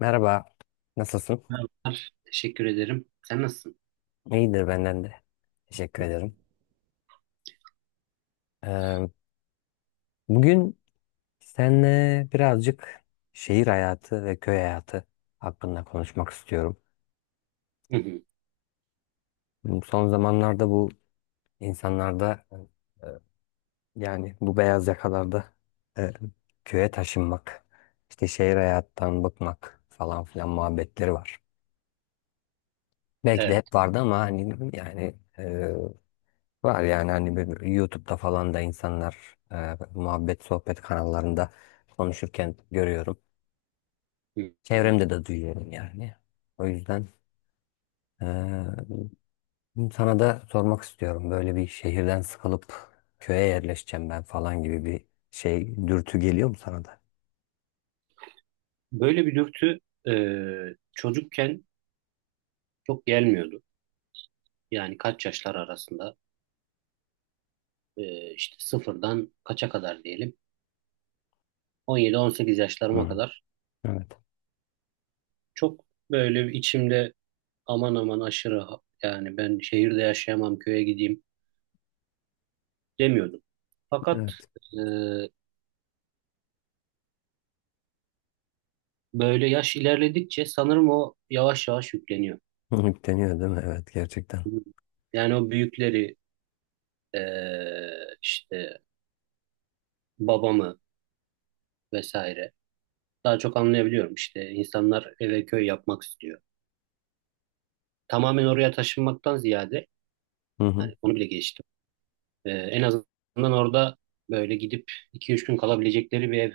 Merhaba, nasılsın? Merhabalar, teşekkür ederim. Sen nasılsın? İyidir benden de. Teşekkür ederim. Ee, bugün seninle birazcık şehir hayatı ve köy hayatı hakkında konuşmak istiyorum. Hı hı, Son zamanlarda bu insanlarda e, yani bu beyaz yakalarda e, köye taşınmak, işte şehir hayattan bıkmak falan filan muhabbetleri var. Belki de Evet. hep vardı ama hani yani var yani hani bir YouTube'da falan da insanlar muhabbet sohbet kanallarında konuşurken görüyorum. Hı hı. Çevremde de duyuyorum yani. O yüzden e, sana da sormak istiyorum. Böyle bir şehirden sıkılıp köye yerleşeceğim ben falan gibi bir şey dürtü geliyor mu sana da? Böyle bir dürtü e, çocukken çok gelmiyordu. Yani kaç yaşlar arasında işte sıfırdan kaça kadar diyelim. 17-18 yaşlarıma Hı. kadar Evet. çok böyle bir içimde aman aman aşırı yani ben şehirde yaşayamam köye gideyim demiyordum. Fakat Evet. e, böyle yaş ilerledikçe sanırım o yavaş yavaş yükleniyor. deniyor değil mi? Evet gerçekten. Yani o büyükleri e, işte babamı vesaire. Daha çok anlayabiliyorum işte insanlar eve köy yapmak istiyor. Tamamen oraya taşınmaktan ziyade Hı hı. yani onu bile geçtim. En azından orada böyle gidip 2-3 gün kalabilecekleri bir ev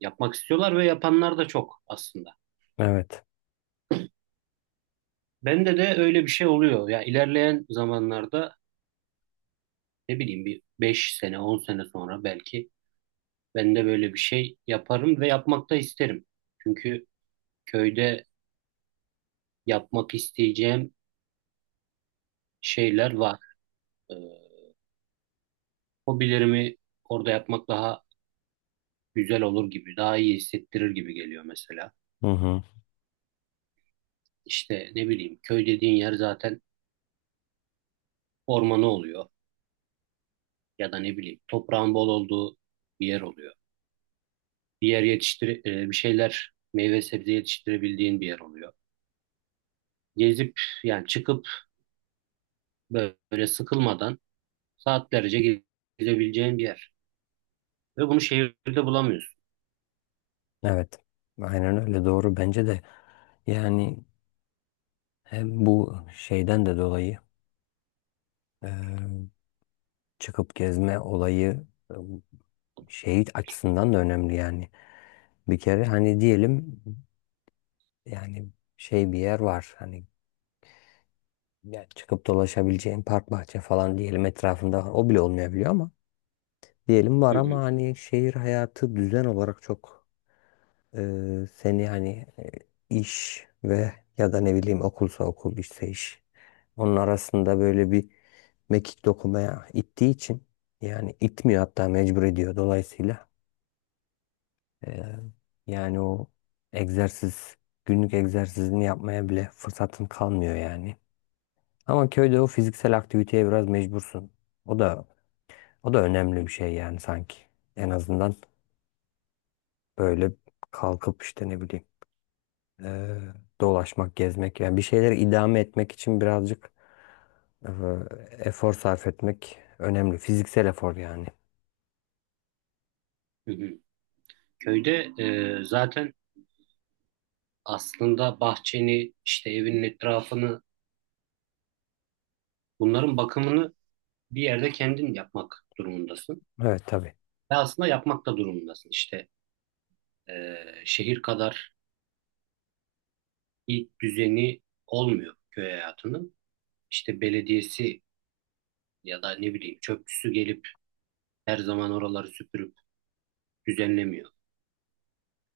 yapmak istiyorlar ve yapanlar da çok aslında. Evet. Bende de öyle bir şey oluyor. Ya ilerleyen zamanlarda ne bileyim bir 5 sene 10 sene sonra belki ben de böyle bir şey yaparım ve yapmak da isterim. Çünkü köyde yapmak isteyeceğim şeyler var. Ee, Hobilerimi orada yapmak daha güzel olur gibi, daha iyi hissettirir gibi geliyor mesela. Hı hı. İşte ne bileyim köy dediğin yer zaten ormanı oluyor ya da ne bileyim toprağın bol olduğu bir yer oluyor. Bir şeyler meyve sebze yetiştirebildiğin bir yer oluyor. Gezip yani çıkıp böyle sıkılmadan saatlerce gezebileceğin bir yer. Ve bunu şehirde bulamıyorsun. Evet. Aynen öyle, doğru, bence de. Yani hem bu şeyden de dolayı, Eee, çıkıp gezme olayı şey açısından da önemli yani. Bir kere hani diyelim, yani şey, bir yer var hani, yani çıkıp dolaşabileceğin park bahçe falan, diyelim etrafında o bile olmayabiliyor, ama diyelim Hı var, ama hı, hani şehir hayatı düzen olarak çok e, seni hani e, iş ve ya da ne bileyim okulsa okul, işse iş, onun arasında böyle bir mekik dokumaya ittiği için, yani itmiyor, hatta mecbur ediyor. Dolayısıyla Ee, yani o egzersiz, günlük egzersizini yapmaya bile fırsatın kalmıyor yani. Ama köyde o fiziksel aktiviteye biraz mecbursun. O da o da önemli bir şey yani sanki. En azından böyle kalkıp, işte ne bileyim, ee, dolaşmak, gezmek, yani bir şeyleri idame etmek için birazcık ee, efor sarf etmek önemli. Fiziksel efor yani. hı hı. Köyde zaten aslında bahçeni işte evinin etrafını bunların bakımını bir yerde kendin yapmak durumundasın. Evet, tabii. Ve aslında yapmak da durumundasın. İşte şehir kadar bir düzeni olmuyor köy hayatının. İşte belediyesi ya da ne bileyim çöpçüsü gelip her zaman oraları süpürüp düzenlemiyor.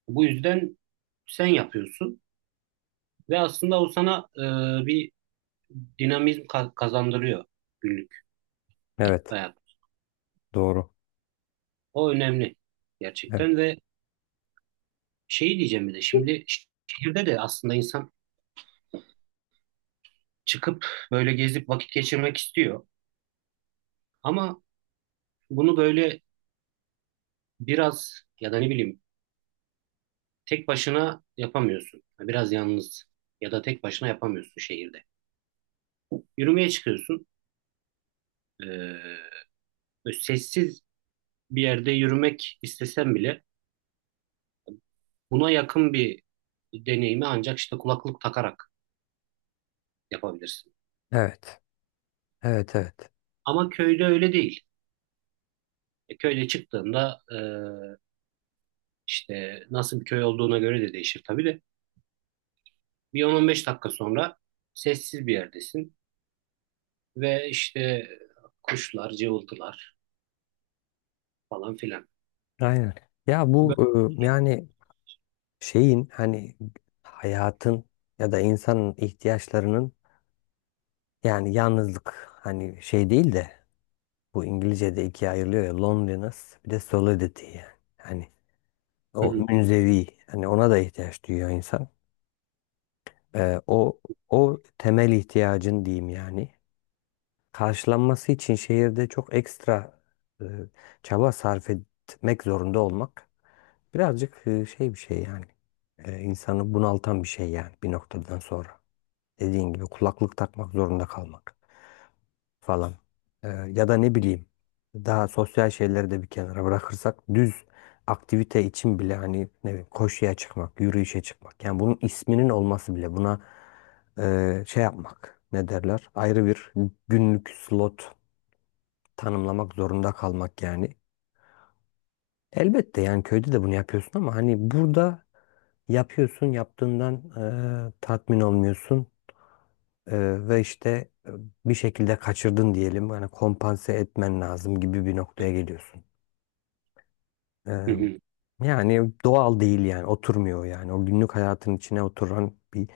Bu yüzden sen yapıyorsun ve aslında o sana bir dinamizm kazandırıyor günlük Evet. hayat. Doğru. O önemli Evet. gerçekten ve şeyi diyeceğim bir de şimdi şehirde de aslında insan çıkıp böyle gezip vakit geçirmek istiyor. Ama bunu böyle biraz ya da ne bileyim tek başına yapamıyorsun. Yani biraz yalnız ya da tek başına yapamıyorsun şehirde. Yürümeye çıkıyorsun. Ee, böyle sessiz bir yerde yürümek istesen bile buna yakın bir deneyimi ancak işte kulaklık takarak yapabilirsin. Evet. Evet. Evet. Ama köyde öyle değil. Köyde çıktığında işte nasıl bir köy olduğuna göre de değişir tabii de. Bir 10-15 dakika sonra sessiz bir yerdesin. Ve işte kuşlar, cıvıltılar falan filan. Aynen. Ya bu Bö- yani şeyin, hani hayatın ya da insanın ihtiyaçlarının, yani yalnızlık hani şey değil de, bu İngilizce'de ikiye ayrılıyor ya, loneliness bir de solidity yani. Hani Hı o hı, münzevi, hani ona da ihtiyaç duyuyor insan. E, o o temel ihtiyacın diyeyim yani. Karşılanması için şehirde çok ekstra e, çaba sarf etmek zorunda olmak birazcık şey bir şey yani. İnsanı bunaltan bir şey yani, bir noktadan sonra. Dediğin gibi kulaklık takmak zorunda kalmak falan. Ya da ne bileyim, daha sosyal şeyleri de bir kenara bırakırsak düz aktivite için bile, hani ne bileyim, koşuya çıkmak, yürüyüşe çıkmak. Yani bunun isminin olması bile buna şey yapmak, ne derler, ayrı bir günlük slot tanımlamak zorunda kalmak yani. Elbette yani köyde de bunu yapıyorsun ama hani burada yapıyorsun, yaptığından tatmin olmuyorsun, ve işte bir şekilde kaçırdın diyelim. Hani kompanse etmen lazım gibi bir noktaya geliyorsun. E, hı hı, yani doğal değil yani, oturmuyor yani. O günlük hayatın içine oturan bir,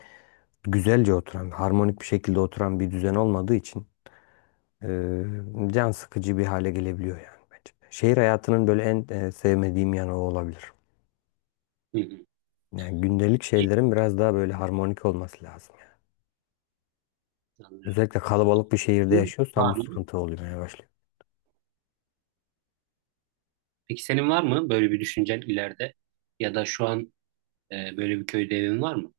güzelce oturan, harmonik bir şekilde oturan bir düzen olmadığı için can sıkıcı bir hale gelebiliyor yani, bence. Şehir hayatının böyle en sevmediğim yanı o olabilir. hı hı. Yani gündelik şeylerin biraz daha böyle harmonik olması lazım yani. Anlıyorum. Özellikle kalabalık bir şehirde Senin yaşıyorsan bu var mı? sıkıntı olmaya başlıyor. Peki senin var mı böyle bir düşüncen ileride? Ya da şu an böyle bir köyde evin var mı?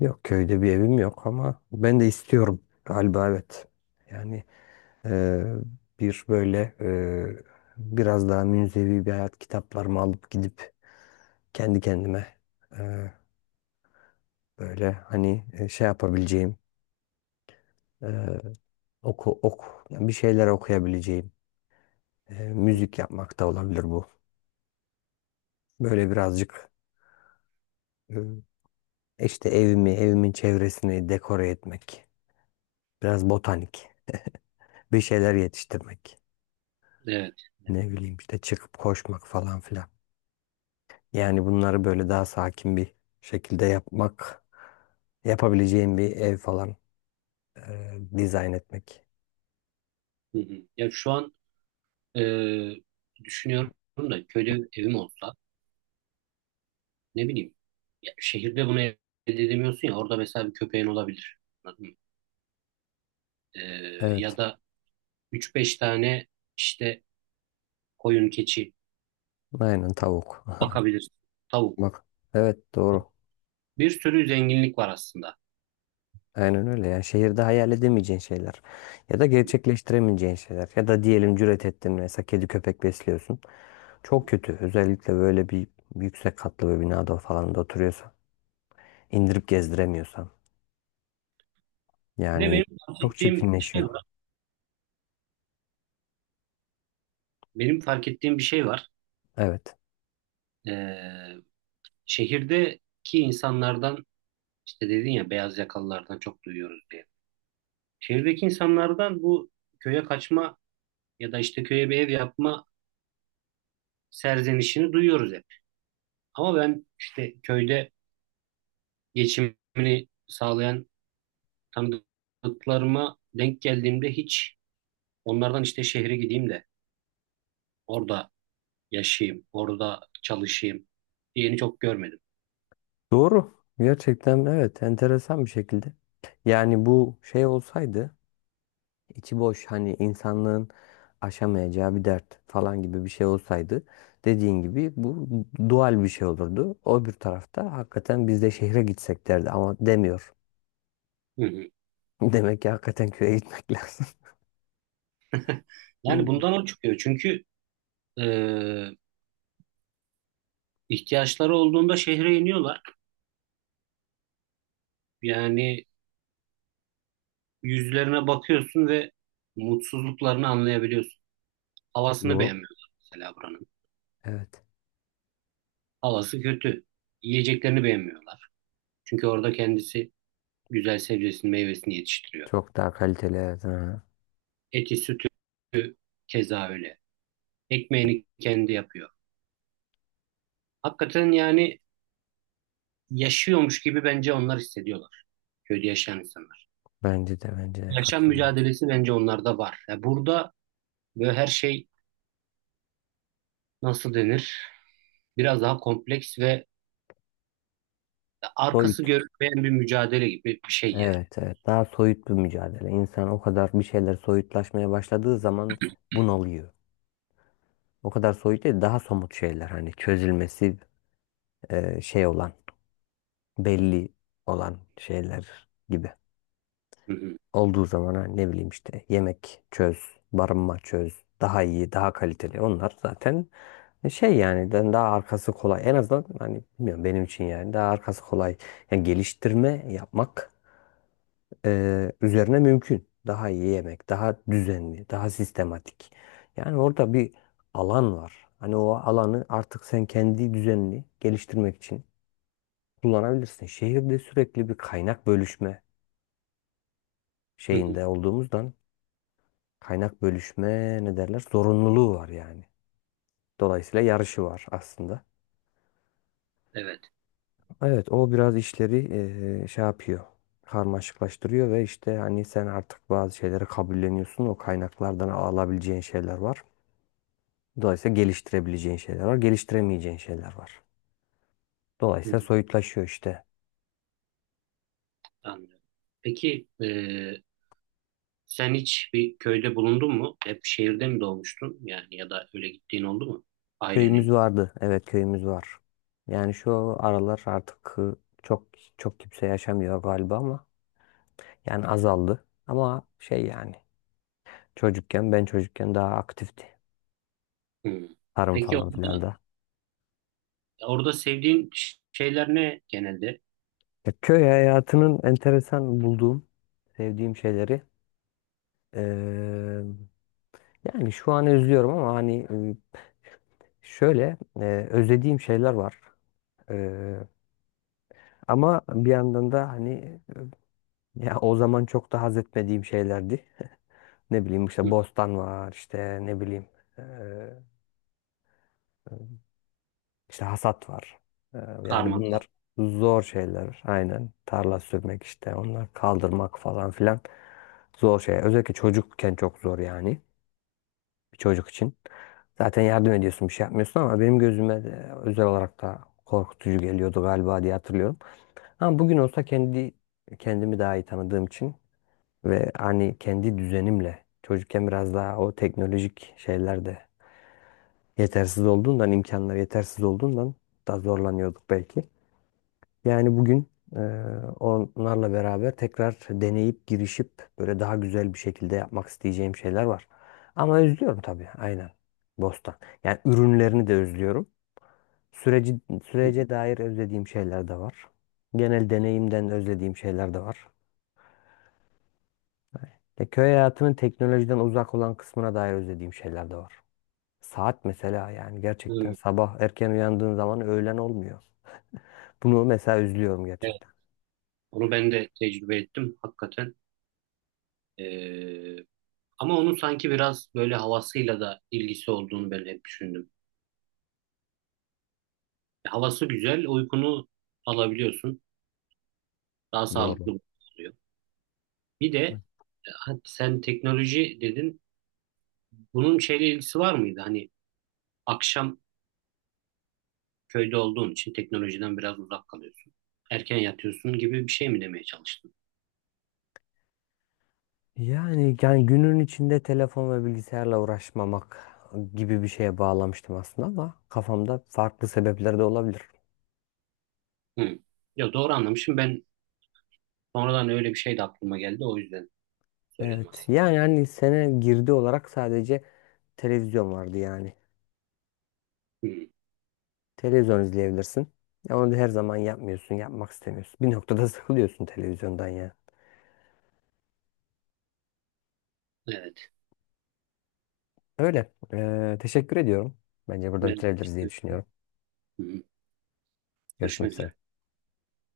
Yok, köyde bir evim yok, ama ben de istiyorum galiba, evet. Yani e, bir böyle biraz daha münzevi bir hayat, kitaplarımı alıp gidip kendi kendime e, böyle hani şey yapabileceğim, e, oku oku yani bir şeyler okuyabileceğim, Hı, müzik yapmak da olabilir bu. Böyle birazcık İşte evimi, evimin çevresini dekore etmek, biraz botanik, bir şeyler yetiştirmek, Evet. Evet. ne bileyim işte çıkıp koşmak falan filan. Yani bunları böyle daha sakin bir şekilde yapmak, yapabileceğim bir ev falan dizayn etmek. Hı hı. Ya şu an e, düşünüyorum da köyde evim olsa ne bileyim ya şehirde bunu elde edemiyorsun ya orada mesela bir köpeğin olabilir. Anladın mı? E, ya Evet, da üç beş tane işte koyun, keçi aynen, tavuk. bakabilirsin. Tavuk. Bak, evet, doğru. Bir sürü zenginlik var aslında. Aynen öyle yani, şehirde hayal edemeyeceğin şeyler ya da gerçekleştiremeyeceğin şeyler, ya da diyelim cüret ettin, mesela kedi köpek besliyorsun. Çok kötü, özellikle böyle bir yüksek katlı bir binada falan da oturuyorsan, indirip gezdiremiyorsan Bir de yani, benim fark çok ettiğim şey çirkinleşiyor. var. Benim fark ettiğim bir şey var. Evet, Ee, şehirdeki insanlardan işte dedin ya beyaz yakalılardan çok duyuyoruz diye. Şehirdeki insanlardan bu köye kaçma ya da işte köye bir ev yapma serzenişini duyuyoruz hep. Ama ben işte köyde geçimini sağlayan tanıdıklarıma denk geldiğimde hiç onlardan işte şehre gideyim de orada yaşayayım, orada çalışayım diyeni çok görmedim. doğru, gerçekten, evet, enteresan bir şekilde. Yani bu şey olsaydı, içi boş hani, insanlığın aşamayacağı bir dert falan gibi bir şey olsaydı, dediğin gibi bu dual bir şey olurdu. O bir tarafta hakikaten biz de şehre gitsek derdi, ama demiyor. Hı hı. Demek ki hakikaten köye gitmek lazım. Yani Hmm. bundan o çıkıyor. Çünkü e, ihtiyaçları olduğunda şehre iniyorlar. Yani yüzlerine bakıyorsun ve mutsuzluklarını anlayabiliyorsun. Havasını Doğru. beğenmiyorlar mesela buranın. Evet. Havası kötü. Yiyeceklerini beğenmiyorlar. Çünkü orada kendisi güzel sebzesini, meyvesini yetiştiriyor. Çok daha kaliteli, evet. Ha. Eti, sütü keza öyle. Ekmeğini kendi yapıyor. Hakikaten yani yaşıyormuş gibi bence onlar hissediyorlar. Köyde yaşayan insanlar. Bence de, bence de, Yaşam katılıyorum. mücadelesi bence onlarda var. Ya burada böyle her şey nasıl denir? Biraz daha kompleks ve arkası Soyut. görünmeyen bir mücadele gibi bir şey yani. Evet, evet. Daha soyut bir mücadele. İnsan o kadar bir şeyler soyutlaşmaya başladığı zaman bunalıyor. O kadar soyut değil, daha somut şeyler, hani çözülmesi şey olan, belli olan şeyler gibi. Hı hı, Olduğu zaman ha, ne bileyim işte, yemek çöz, barınma çöz, daha iyi, daha kaliteli. Onlar zaten şey, yani ben daha arkası kolay. En azından hani, bilmiyorum, benim için yani daha arkası kolay. Yani geliştirme yapmak üzerine mümkün. Daha iyi yemek, daha düzenli, daha sistematik. Yani orada bir alan var. Hani o alanı artık sen kendi düzenini geliştirmek için kullanabilirsin. Şehirde sürekli bir kaynak bölüşme hı hı. şeyinde olduğumuzdan, kaynak bölüşme ne derler, zorunluluğu var yani. Dolayısıyla yarışı var aslında. Evet. Evet, o biraz işleri şey yapıyor. Karmaşıklaştırıyor. Ve işte hani sen artık bazı şeyleri kabulleniyorsun. O kaynaklardan alabileceğin şeyler var. Dolayısıyla geliştirebileceğin şeyler var. Geliştiremeyeceğin şeyler var. Hı hı, Dolayısıyla soyutlaşıyor işte. anlıyorum. Peki sen hiç bir köyde bulundun mu? Hep şehirde mi doğmuştun? Yani ya da öyle gittiğin oldu mu? Köyümüz Ailenin. vardı. Evet, köyümüz var. Yani şu aralar artık çok çok kimse yaşamıyor galiba, ama yani azaldı. Ama şey yani, ben çocukken daha aktifti. Hı. Tarım Peki falan filan orada, da. orada sevdiğin şeyler ne genelde? Ya, köy hayatının enteresan bulduğum, sevdiğim şeyleri eee, yani şu an özlüyorum ama hani şöyle özlediğim şeyler var. Eee, ama bir yandan da hani ya o zaman çok da haz etmediğim şeylerdi. Ne bileyim, işte Hı. bostan var, işte ne bileyim, eee İşte hasat var. Ee, Yani Karman kal. bunlar zor şeyler. Aynen. Tarla sürmek, işte onlar, kaldırmak falan filan. Zor şey. Özellikle çocukken çok zor yani. Bir çocuk için. Zaten yardım ediyorsun, bir şey yapmıyorsun, ama benim gözüme de özel olarak da korkutucu geliyordu galiba, diye hatırlıyorum. Ama bugün olsa, kendi kendimi daha iyi tanıdığım için ve hani kendi düzenimle, çocukken biraz daha o teknolojik şeyler de yetersiz olduğundan, imkanlar yetersiz olduğundan daha zorlanıyorduk belki. Yani bugün e, onlarla beraber tekrar deneyip girişip böyle daha güzel bir şekilde yapmak isteyeceğim şeyler var. Ama özlüyorum tabii, aynen. Bostan. Yani ürünlerini de özlüyorum. Süreci, Hı hı, sürece dair özlediğim şeyler de var. Genel deneyimden özlediğim şeyler de var. Köy hayatının teknolojiden uzak olan kısmına dair özlediğim şeyler de var. Saat mesela, yani gerçekten hı. sabah erken uyandığın zaman öğlen olmuyor. Bunu mesela özlüyorum, Evet. gerçekten. Onu ben de tecrübe ettim hakikaten. E, Ama onun sanki biraz böyle havasıyla da ilgisi olduğunu ben hep düşündüm. Havası güzel, uykunu alabiliyorsun. Daha Doğru. sağlıklı oluyor. Bir de sen teknoloji dedin. Bunun şeyle ilgisi var mıydı? Hani akşam köyde olduğun için teknolojiden biraz uzak kalıyorsun. Erken yatıyorsun gibi bir şey mi demeye çalıştın? Yani günün içinde telefon ve bilgisayarla uğraşmamak gibi bir şeye bağlamıştım aslında, ama kafamda farklı sebepler de olabilir. Hı. Ya doğru anlamışım. Ben sonradan öyle bir şey de aklıma geldi. O yüzden söyledim Evet. aslında. Yani hani sene girdi olarak sadece televizyon vardı yani. Hı. Televizyon izleyebilirsin. Ya onu da her zaman yapmıyorsun, yapmak istemiyorsun. Bir noktada sıkılıyorsun televizyondan ya. Evet. Öyle. Teşekkür ediyorum. Bence burada Ben. bitirebiliriz diye düşünüyorum. Hı. Görüşmek Görüşmek üzere. üzere.